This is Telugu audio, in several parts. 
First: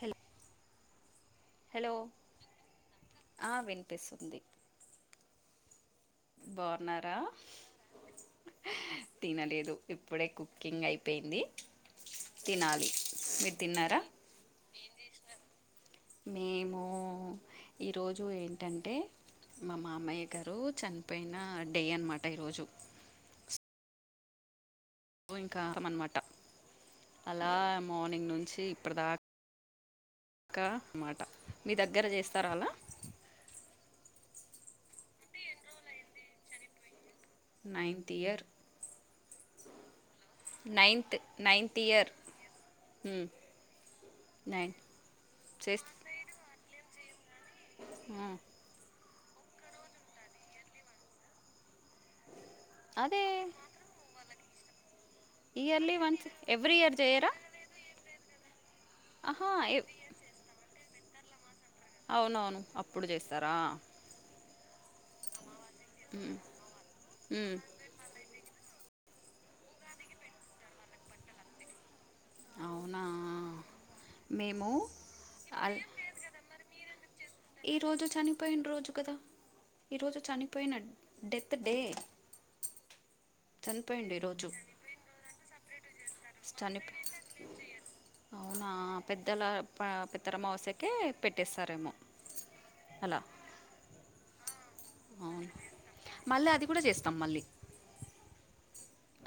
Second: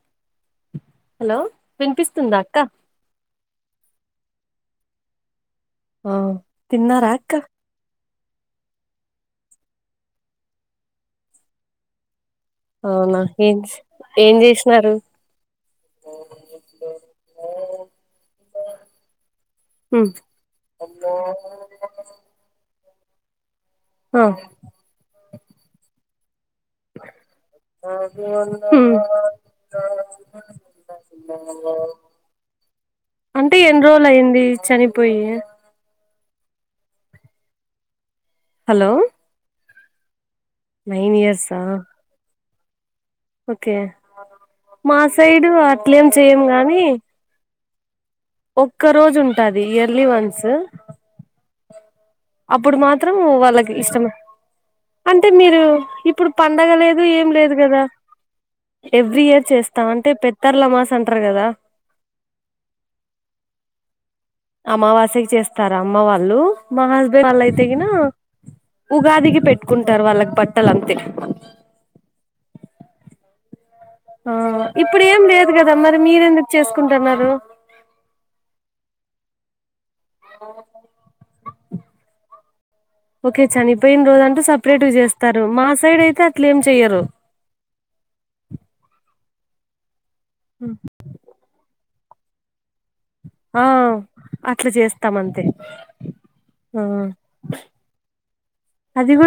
హల్ హలో వినిపిస్తుందా అక్క ఆ వినిపిస్తుంది ఆ తిన్నారా బాగున్నారా అక్క తినలేదు ఇప్పుడే కుకింగ్ అయిపోయింది తినాలి అవునా ఏం మీరు తిన్నారా ఏం చేసినారు మేము ఈరోజు ఏంటంటే మా ఉమ్ మామయ్య గారు చనిపోయిన డే అనమాట ఈరోజు ఆ ఇంకా అనమాట అలా మార్నింగ్ నుంచి ఉమ్ ఇప్పుటిదాకా ఇకా మాట మీ దగ్గర చేస్తారలా అంటే ఎన్ని రోజులు అయింది చనిపోయి ninth year hello nine ninth ఇయర్సా నైన్త్ ఇయర్ ఓకే నైన్ మా సైడు అట్లేం చెయ్యం గాని ఆ ఒక్క రోజు ఉంటాది ఇయర్లీ వన్స్ అప్పుడు మాత్రం అదే వాళ్ళకి ఇష్టం అంటే మీరు ఇయర్లీ వన్స్ ఇప్పుడు పండగ ఎవ్రీ ఇయర్ లేదు ఏం చేయరా లేదు కదా ఎవ్రీ ఇయర్ ఆహా ఎ- చేస్తాం అంటే పెత్తర్లమాస్ అంటరు కదా అవునవును అప్పుడు చేస్తారా అమావాస్యకి చేస్తారు అమ్మ ఉమ్, వాళ్ళు మా హస్బెండ్ ఉమ్. వాళ్ళయితేగిన ఉగాదికి పెట్టుకుంటారు వాళ్ళకి బట్టల అంతే అవునా ఆ మేము ఇప్పుడు ఏం లేదు కదా మరి మీరెందుకు చేసుకుంటున్నారు ఈ రోజు చనిపోయిన రోజు కదా ఈ రోజు చనిపోయిన డెత్ డే ఓకే చనిపోయిన చనిపోయిండు రోజు అంటూ ఈరోజు సపరేట్ చేస్తారు మా సైడ్ అయితే అట్లే ఏం చనిపో చెయ్యరు అవునా పెద్దల పెద్దరమావాస్యకే పెట్టేస్తారేమో అలా ఆ అట్లా చేస్తాం అంతే అవును మళ్ళ అది కూడా ఆ చేస్తాం మళ్ళీ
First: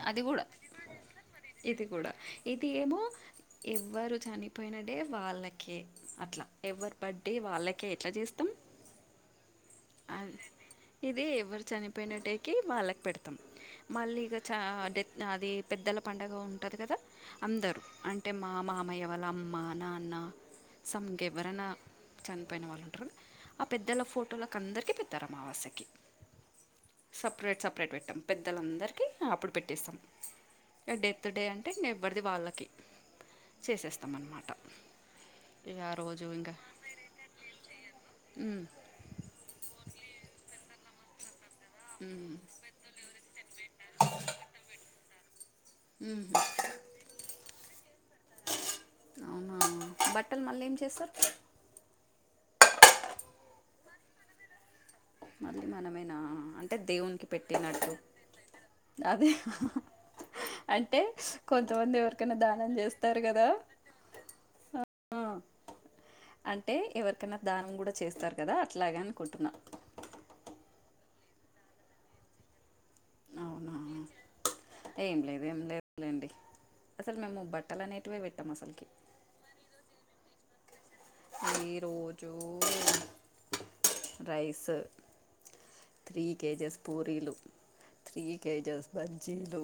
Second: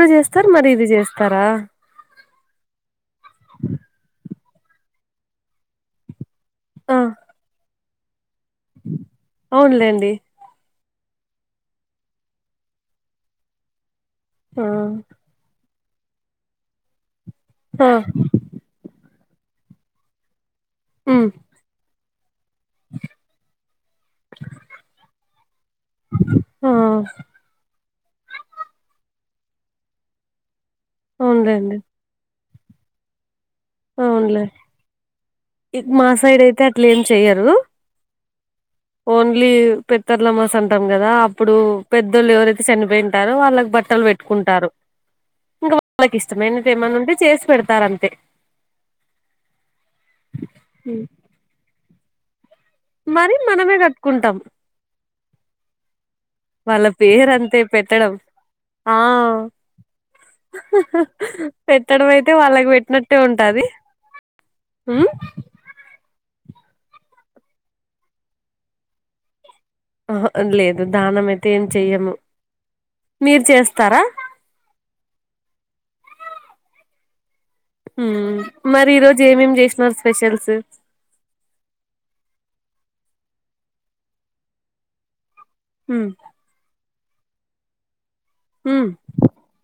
అది కూడా చేస్తారు మరి ఇది చేస్తారా ఇది కూడా ఇది ఏమో ఎవ్వరు చనిపోయిన డే వాళ్ళకే అట్లా ఆ ఎవరి బర్డే వాళ్ళకే ఎట్లా చేస్తాం అవునులేండి ఇది ఎవరు చనిపోయిన డే కి వాళ్ళకు పెడతాం మళ్ళీ ఇక చ ఆ డెత్ అది పెద్దల పండగ ఉంటది కదా అందరూ ఆ అంటే మా మామయ్య వాళ్ళ అమ్మ నాన్న సమ్ ఉమ్ ఇంకేవరైనా చనిపోయిన వాళ్ళు ఉంటారు ఆ పెద్దల ఫోటోలకి అందరికీ పెడ్తారు అమావాస్య కి ఆ సపరేట్ సపరేట్ పెట్టాం పెద్దలందరికీ అప్పుడు పెట్టేస్తాం ఇక డెత్ డే అంటే అవునులేండి ఎవరిది వాళ్ళకి చేసేస్తాం అవునులే అన్నమాట ఇక ఆ మా రోజు సైడ్ అయితే అట్ల ఏమి చెయ్యరు ఉమ్ ఓన్లీ పెత్తర్లమాస్ అంటాం కదా అప్పుడు మ్మ్ పెద్దోళ్ళు ఎవరై చనిపోయింటారు వాళ్ళకి బట్టలు పెట్టుకుంటారు ఇంకా వాళ్ళకి మ్మ్ ఇష్టమైనది ఏమైన్నా ఉంటే చేసి పెడతారు అంతే అవునా బట్టలు మళ్ళీ ఏం చేస్తారు మరి మనమే కట్టుకుంటాం మళ్ళీ మనమేనా అంటే వాళ్ళ దేవునికి పేరు అంతే పెట్టినట్టు పెట్టడం ఆ అదే అంటే కొంతమంది పెట్టడం అయితే ఎవరికైనా వాళ్ళకి దానం చేస్తారు కదా హ్మ్ ఆ అంటే ఎవరికైనా దానం కూడా చేస్తారు కదా అట్లాగే అనుకుంటున్నా అహ లేదు దానం అయితే ఏం చెయ్యము మీరు అవునా చేస్తారా ఏం లేదు ఏం లేదులేండి అసలు మేము బట్ మరి ఈ రోజు ఏమేమి చేసినారు స్పెషల్స్ ఈరోజు రైస్ హ్మ్ త్రీ కేజెస్ పూరీలు త్రీ కేజెస్ ఉమ్ బజ్జీలు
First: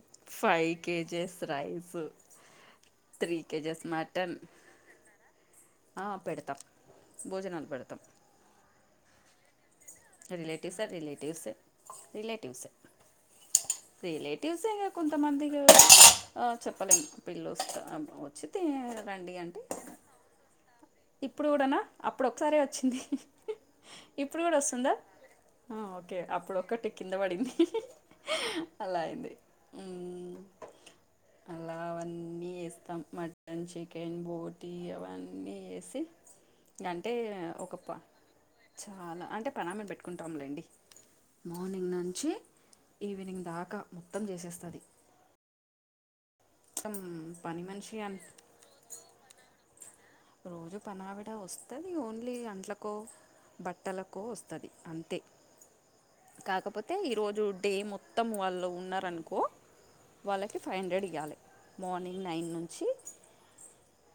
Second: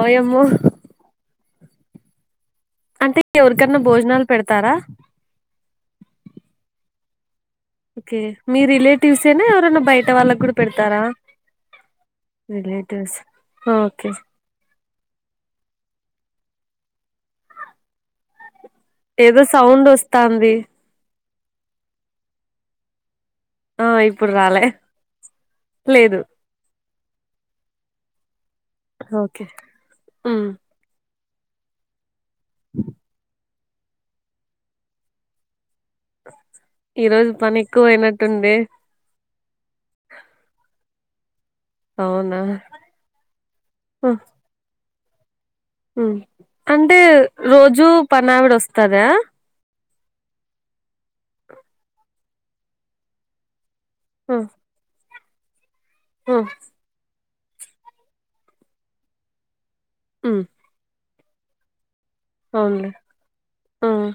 ఓయమ్మో ఫైవ్ కేజెస్ రైసు అంటే త్రీ ఎవరికన్నా కేజస్ భోజనాలు మటన్ పెడతారా ఆ పెడతా భోజనలు పెడ్ ఓకే మీ రిలేటివ్స్ ఏనా బయట వాళ్ళకు కూడా రిలేటివ్సే పెడతారా రిలేటివ్సే రిలేటివ్స్ ఓకే తీలేదు తీసేయ్ కొంతమందికే ఆ చెప్పలేం పిల్ల వస్త ఆ మ్ వచ్చితే ఏదో సౌండు వస్తాంది ఇప్పుడు గూడానా అప్పుడు ఒకసారె వచ్చింది ఆ ఇప్పుడు కూడా రాలే వస్తుందా ఆ ఓకే లేదు అప్పుడు ఒకటి కింద పడింది అలా అయింది ఓకే మ్మ్ ఉమ్ అలా అవన్నీ వేస్తాం మటన్ చికెన్ బోటి అవన్నీ ఏస్త సి ఈ అంటే రోజు పని ఒక పాన్ ఎక్కువయినట్టుంది చాలా అంటే పన్నామిని పెట్టుకుంటాములేండి మార్నింగ్ నుంచి అవునా ఈవినింగ్ దాకా మొత్తం చేసేస్తది మ్ అంటే పని రోజూ మనిషి అని పనావిడ వస్తదా రోజు పనావిడ వస్తది ఓన్లీ అంట్లకే బట్టలకో ఉమ్ వస్తది అంతే ఉమ్ కాకపో తే ఈరోజు డే మొత్తం వాళ్ళు ఉన్నారనుకో ఉమ్ వాళ్ళకి ఫైవ్ హండ్రెడ్ ఇయ్యాలే మార్నింగ్ నైన్ నుంచి అవునులే ఉమ్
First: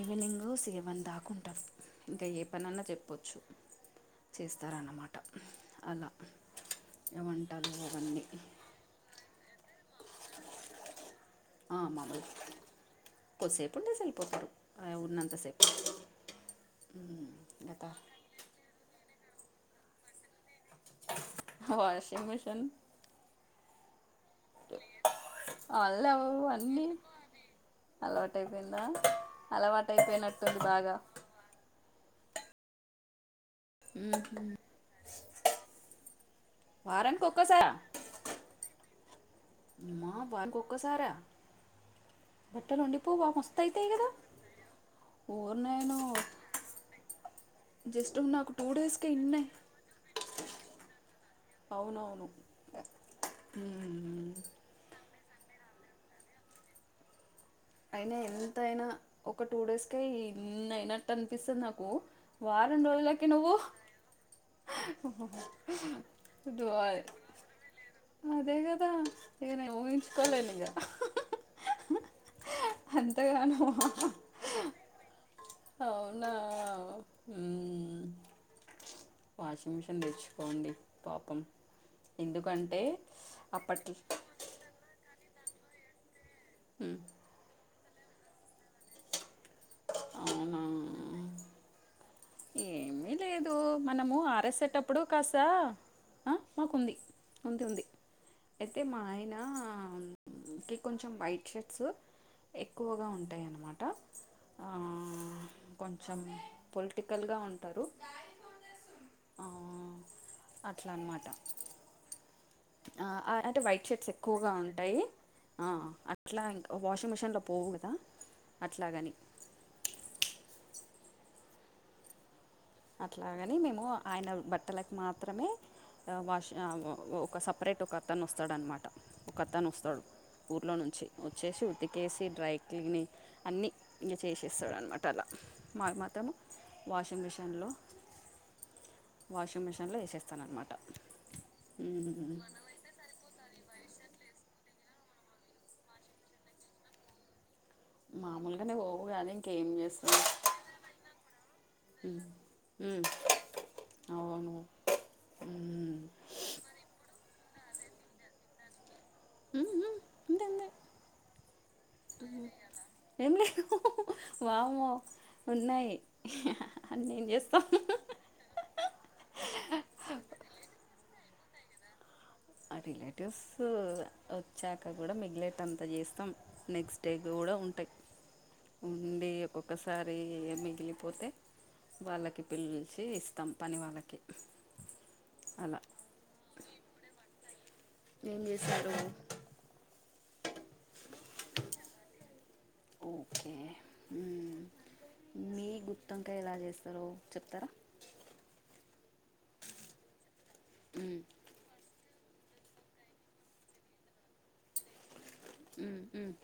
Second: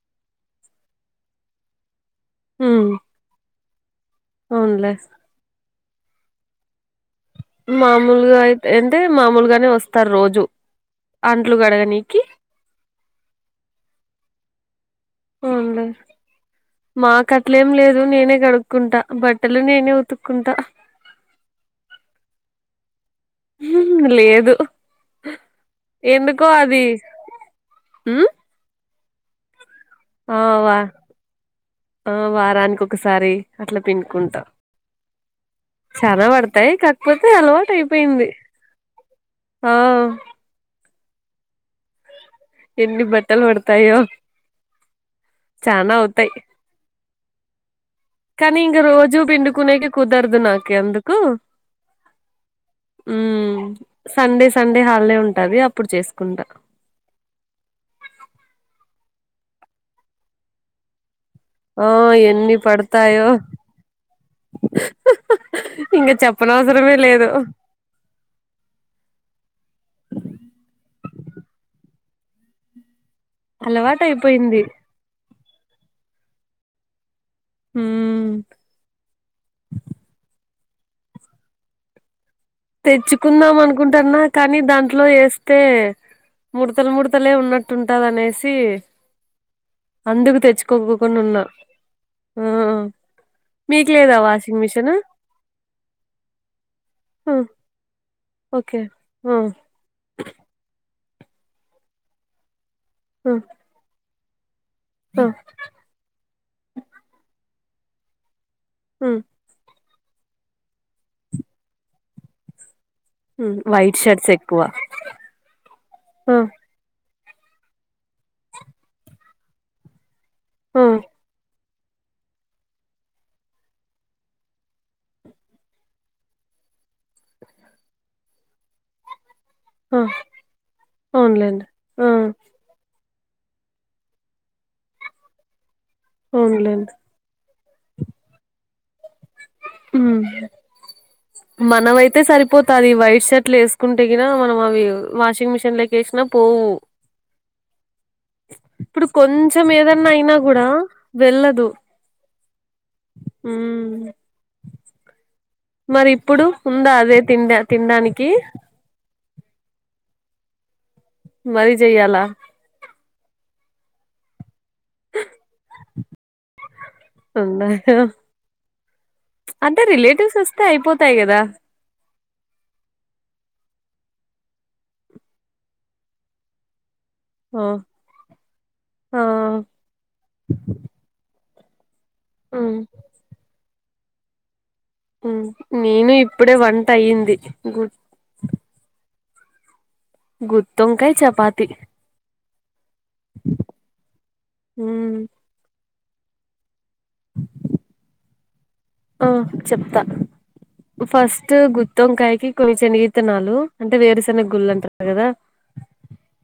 ఈవినింగ్ సెవెన్ దాకుంటారు ఇంకా ఏ పనన్నా ఉమ్ చెప్పొచ్చు అవునులే చేస్తారన్నమాట అలా ఏమం మామూలుగా అయితే అంటే మామూలుగానే వస్తారు రోజు అంట్లు మామూలు కడగనీకి కొద్దిసేపు ఉండేసి ఎళ్ళిపోతారు అ ఉన్నం అవునులే మాకు అట్లేం గత లేదు నేనే కడు కుంటా బట్టలు నేనే ఉతుక్కుంటా వాషింగ్ మిషీన్ లేదు అళ్ళవ్ ఎందుకో అది అన్ని ఉమ్ అలవాటై పోయిందా అలవాటు ఆ అయిపోయినట్టుంది వా బాగా ఆ వారానికి ఒకసారి అట్లా పిండుకుంటా చానా పడతాయి వారానికి కాకపోతే ఒక్కసారా అలవాటు అయిపోయింది ఆ అమ్మ వారానికి ఒక్క సారా బట్టలు ఎన్ని ఉండిపోవా బట్టలు మస్తు అయితాయి పడతాయో కదా ఓరి చానా నాయనో అవుతాయి జస్ కానీ ఇంగ రోజు పిండుకునేకి కుదరదు నాకి అందుకు అవునవును ఉమ్మ్ ఉమ్మ్మ్ డే హాలేడే ఉంటది అప్పుడు చేసుకుంటా అయినా ఎంతయినా ఒక టూ డేస్కే ఇన్ని అయిన ట్టు అనిపిస్తది నాకు ఆ ఎన్ని వారం రోజులకి పడతాయో నువ్వు ఇంక చెప్పనవసరమే ద్వాయ్ లేదు అదేకదా నేను ఊహించుకోలేను ఇంగ అంతగానమా అలవాటు అయిపోయింది అవునా ఉమ్మ్ ఉమ్ వాషింగ్ మిషిన్ తేచు కోండి పాపం ఎందుకం తెచ్చుకుందాం అనుకుంటాన్నా కానీ దాంట్లో ఏస్తే ముడతలు మ్మ్. ముడత లే ఉన్నట్టుంటది అనేసి అందుకు అవునా తెచ్చుకోకోకుండా ఉన్నా ఆ ఏమిలే దు మీకు మనము లేదా వాషింగ్ మిషిన్ ఆరేసేటప్పుడు కాస్తా ఆ మాకుంది మ్మ్ ఉంది అయితే మా ఆయన కి కొంచెం వైట్ షర్ట్స్ ఎక్కువగా ఆ ఉంటాయన్నమాట ఆ ఆ కొంచెం పొలిటికల్‌గా ఉంటారు ఉమ్మ్ ఆ అట్లా అనమాట ఆ ఆ అంటే వైట్ షర్ట్స్ ఎక్కువగా ఉంటాయి ఆ ఆ అట్లా ఇంకా వాషింగ్ మిషన్లో పోవు కదా అట్లాగని ఉమ్మ్ అట్లాగాని మేము ఆయన బట్టలకు మాత్రమే వాష్ ఆ ఓ ఒక సపరేట్ ఒక అతను వస్తాడు అన్నమాట ఒక అతను వ ఆ స్తాడు ఊర్లో నుంచి వచ్చేసి అవునులేండి ఆ ఉతికేసి డ్రై క్లీనింగ్ అన్నీ ఇంగ చేసేస్తాడు అనమాట అలా మావి మాత్రము అవునులేండి washing machine hello washing machine లో ఉమ్ వేసేస్తా అన్నమాట పది వైట్ షర్ట్లు వేసుకుంటే గిన మనం అవి వాషింగ్ మిషిన్ లేకి వేసినా పోవు మామూలుగానే పోవు ఇప్పుడు కానీ కొంచెం ఇంకేం ఏదన్నా చేస్తాం అయినా కూడా వెళ్ళదు ఉ ఉ ఉమ్ అవును మ్మ్. మరి ఇప్పుడు ఉందా అదే తిండ తినడానికి ఉవు ఉంది ఉంది మరీ చెయ్యాలా ఏం లేదు వాముమో ఉన్నాయి అన్ని ఏం ఉందా చేస్తాము అంటే రిలేటివ్స్ వస్తే అయిపోతాయి కదా ఆ రిలేటివ్స్ వచ్చాక కూడా మిగిలేటంత అంతా చేస్తాం నెక్స్ట్ డే కూడా ఆ ఉంటాయి ఆ ఉండి ఒక్కొక్కసారి మిగిలి పోతే వాళ్ళకి ఉమ్ పిల్సి ఇస్తాం పని వాళ్ళకి ఉ అలా నేను ఇప్పుడే వంట అయ్యింది గు ఏం చేశారూ గుత్తొంకాయ్ చపాతి ఓకే ఉ ఉమ్ మీ గుత్తొంకాయ్ ఎలా చేస్తారో చెప్తారా ఆ చెప్తా మ్మ్, ఫస్ట్ గుత్త్తంకాయకి కొన్ని శనగితనాలు అంటే వేరుశెనగ గుళ్ళు అంటారు కదా ఉమ్ ఉమ్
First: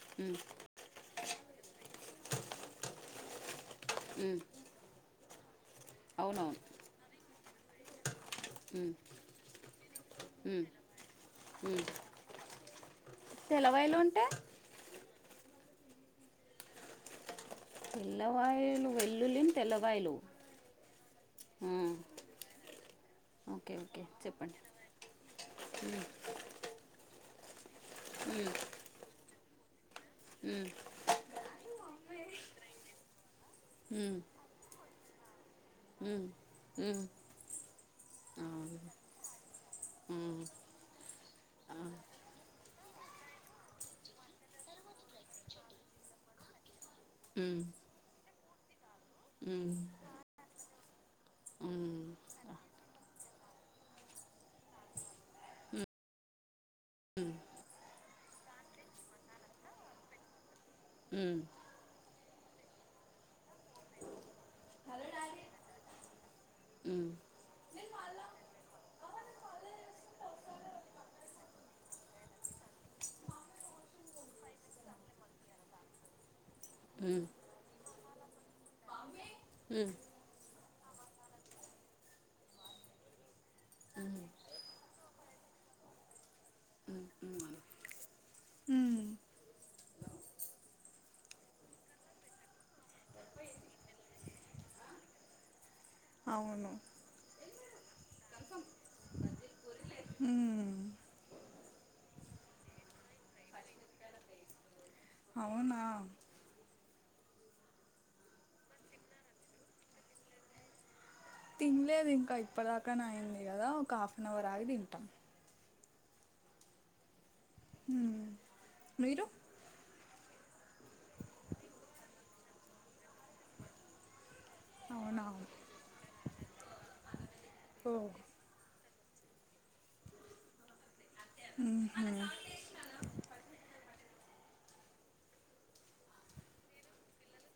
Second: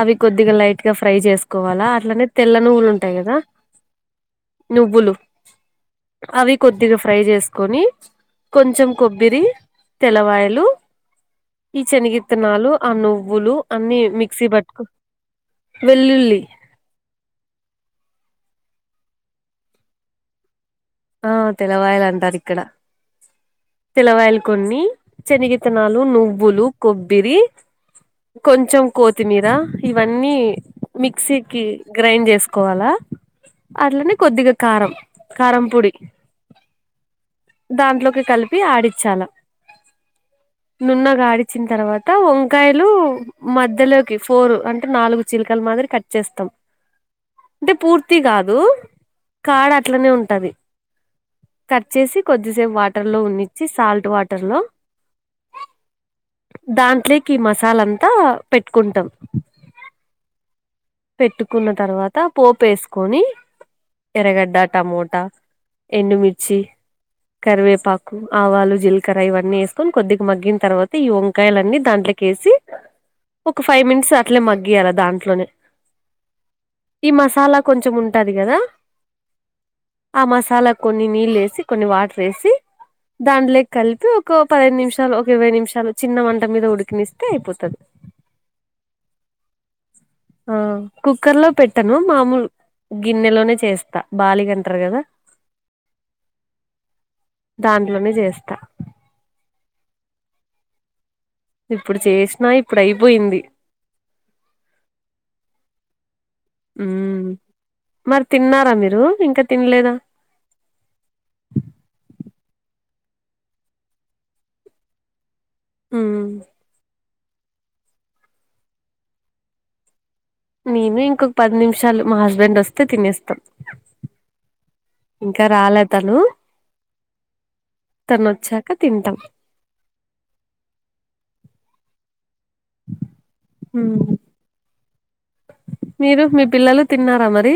అవి కొద్దిగా లైట్ గా ఫ్రై చేసుకోవాలా అట్లనే తెల్ల నువ్వులు ఉంటాయి కదా ఉ నువ్వులు అవి కొద్దిగా ఫ్రై చేసుకొని కొంచెం ఉమ్, కొబ్బరి తెల్లవాయలు ఉమ్, ఉమ్. ఈ శనగిత్తనాలు ఆ నువ్వులు తెల్లవాయిలు అన్ని అంటే మిక్సీ పట్టుకునీ వెల్లుల్లి తెల్లవాయలు వెల్లులిని తెల్లవాయలు ఆ తెలవాయాల అంటారు ఇక్కడ ఓకే ఓకే తెలవాయలు చెప్పండి కొన్ని శనిగితనాలు నువ్వు నువ్వులు కొబ్బరి కొంచెం కొత్తిమీర ఇవన్నీ ఉమ్, మిక్సీకిి గ్రైండ్ చేసుకోవాలా అట్లనే కొద్దిగా కారం కారం పొడి ఉ ఉ దాంట్లోకి కలిపి ఆడించాలా ఉమ్ నున్నగాడిచ్చిన తర్వాత వంకాయలు మధ్యలోకి ఫోర్ అంటే నాలుగు చిలికలు మాదిరి కట్ చేస్తాం ఉమ్, అంటే పూర్తి కాదు కాడ ఉమ్, అట్లనే ఉంటది కట్ చేసి ఉమ్ కొద్దిసేపు వాటర్ లో ఉన్నిచ్చి సాల్ట్ వాటర్ లో దాంట్లోకి ఈ మసాలాంతా పెట్టుకుంటాం ఉమ్, పెట్టుకున్న తర్వాత పోపు వేసుకొని ఎర్రగడ్డ టమోటా ఎండుమిర్చి ఉ కరివేపాకు ఆవాలు జీలకర్ర ఇవన్నీ వేసుకొని కొద్దిగా మగ్గిన తర్వాత ఈ వంకాయల అన్నీ దాంట్లో కేసి ఒక ఫైవ్ మినిట్స్ అట్లే మగ్గియాలా దాంట్లోనే ఉమ్, ఉమ్, ఉమ్, ఈ ఉమ్, మసాలా కొంచం ఉంటది కదా ఆ మసాలాకు కొన్ని నీళ్ళు వేసి కొన్ని వాటర్ వేసి దాంట్లోకి కలిపి ఒక పదిహేను నిమిషాలు ఒక ఇరవై నిమిషాలు చిన్న మంట మీద ఉడికనిస్తే ఉమ్, ఉమ్, ఉమ్. అయిపోతది ఉమ్, ఆ కుక్కర్ లో పెట్టను మామూలు గిన్నెలోనే చేస్తా బాలిగంటారు కదా అవును దాంట్లోనే చేస్తా ఊ ఇప్పుడు చేసినా ఇప్పుడు అయిపోయింది అవునా మరి తిన్నారా మీరు ఇంకా తినలేదా తినలేదు ఇంకా ఇప్పదాకానా అయింది కదా ఒక హాఫ్ అన్ అవర్ ఆగి తింటాం ఊ ఊ మీరు మేను ఇంకొక పది నిమిషాలు మా హస్బెండ్ వస్తే తినేస్తాం అవునా ఇంకా రాలే తను ఓ తను వచ్చాక క తింటం ఉహు ఊ మీరు మీ పిల్లలు తిన్నారా మరి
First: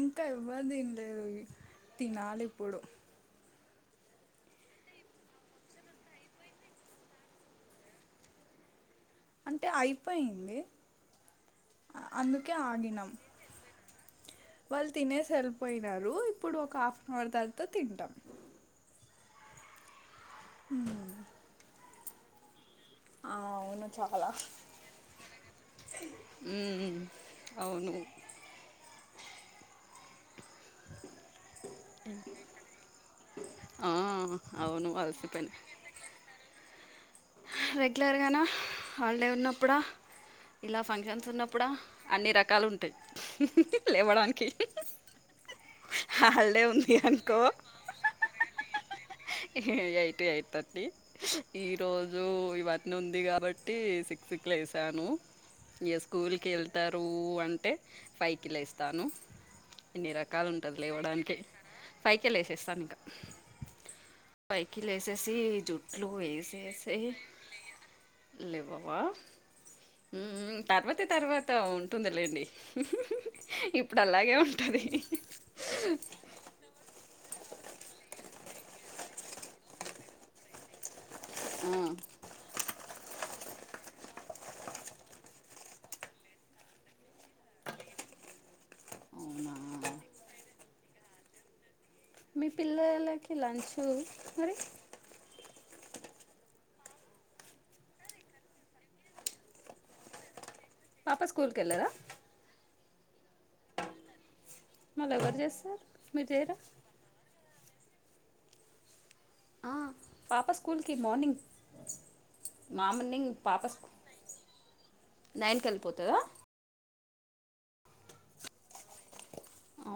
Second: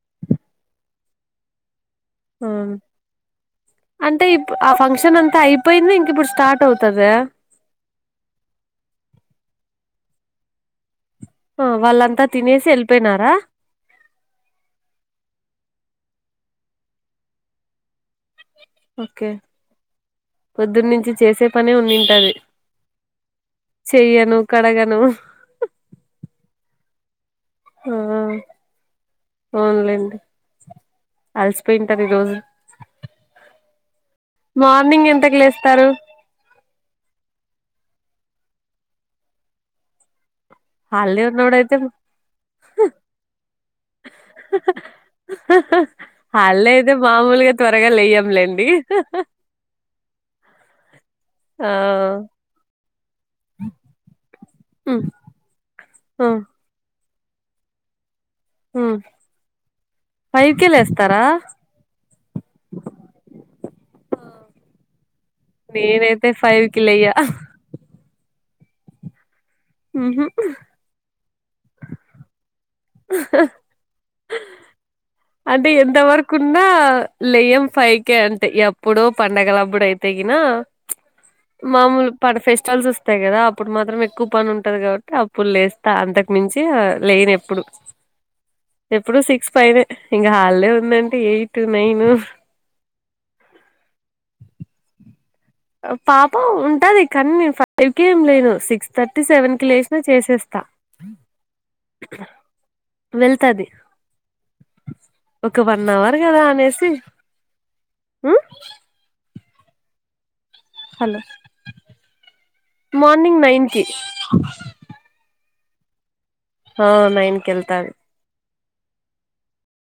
ఇంకా ఎవరు తినలేదు తినాలి ఆ ఇప్పుడు అంటే ఇపు ఆ ఫంక్షన్ అంతా అయిపోయింది ఇంక ఇప్పుడు స్టార్ట్ అవుతుదా అంటే అయిపోయింది ఆ వాళ్ళంతా అందుకే తినేసి ఆగినం వెళ్ళిపోయినారా వాళ్ళు తినేసి ఏలిపోయినారు ఇప్పుడు ఒక హాఫ్ అన్ అవర్ తర్వాత తింటాం ఓకే పొద్దున్న నుంచి చేసే పని ఉనింటది ఆ అవును చెయ్యను కడగను ఊ ఆ ఓన్లేండి అలసిపోయింటారు ఈ రోజు ఆ అవును మార్నింగ్ ఎంతకి అలసిపోయిన లేస్తారు రెగ్యులర్గానే హాలిడే ఉన్నప్పుడ ఇలా హాలిడే ఫంక్షన్స్ ఉన్నప్పుడ ఉన్నోడైతే అన్ని రకాలు ఉంటాయి లేవడానికి హాలిడే హల్ళయితే ఉంది అనుకో మామూలుగా త్వరగా లేయ్యంలేండి ఎయిట్ టు ఎయిట్ థర్టీ ఈ ఆ రోజు ఇవాటి నుండిగా కాబట్టి సిక్సీ కి హ్మ్ లేసాను ఇగ హ్మ్ స్కూల్కి వెళ్తారు అంటే ఫై కి హ్మ్ లేస్తాను ఎన్ని రకాలు ఫైవ్ కే ఉంటది లేస్తారా లేవడానికె ఫై కె లేసేస్తాను ఇంకా ఫై కి లేసేసి జుట్లు నేనైతే ఫైవ్ కి వేసేసి లేయ్య లేవవా ఊ ఊ తర్వత తర్వాత ఉంటుందిలేండి ఇప్పుడు అలాగే ఉంటుంది కుండా లెయం ఫై కే అంటే ఎప్పుడో పండగలప్పుడు అయితేగిన [inaudible] మామూలు ప ఫెస్టివల్స్ వస్తాయి కదా అప్పుడు మాత్రం ఎక్కువ పని ఉంటది కాబట్టి అప్పుడు లేస్తా అంతకు మించి ఆ లేనెప్పుడు ఎప్పుడు సిక్స్ అవునా ఫైవే ఇంక హాల్డే ఉందంటే ఎయిట్ నైన్ ఈ పిల్లలకి లంచు మరి పాప ఉంటది కానీ ఫైవ్ కే ఏం లేను సిక్స్ థర్టీ సెవెన్ కి లేచినా చేసేస్తా పాప స్కూల్ కేళ్ళరా వెళ్తది మళ్ళీ ఎవరు ఒక చేస్తారు వన్ అవర్ మీరు కదా చేయరా అనేసి ఉ ఆ పాపాస్ స్కూల్కి హలో మార్నింగ్ మార్నింగ్ నైన్ కి పాపస్కు నైన్ కేళ్ళిపోతదా హా నైన్ కెళ్తారు ఆ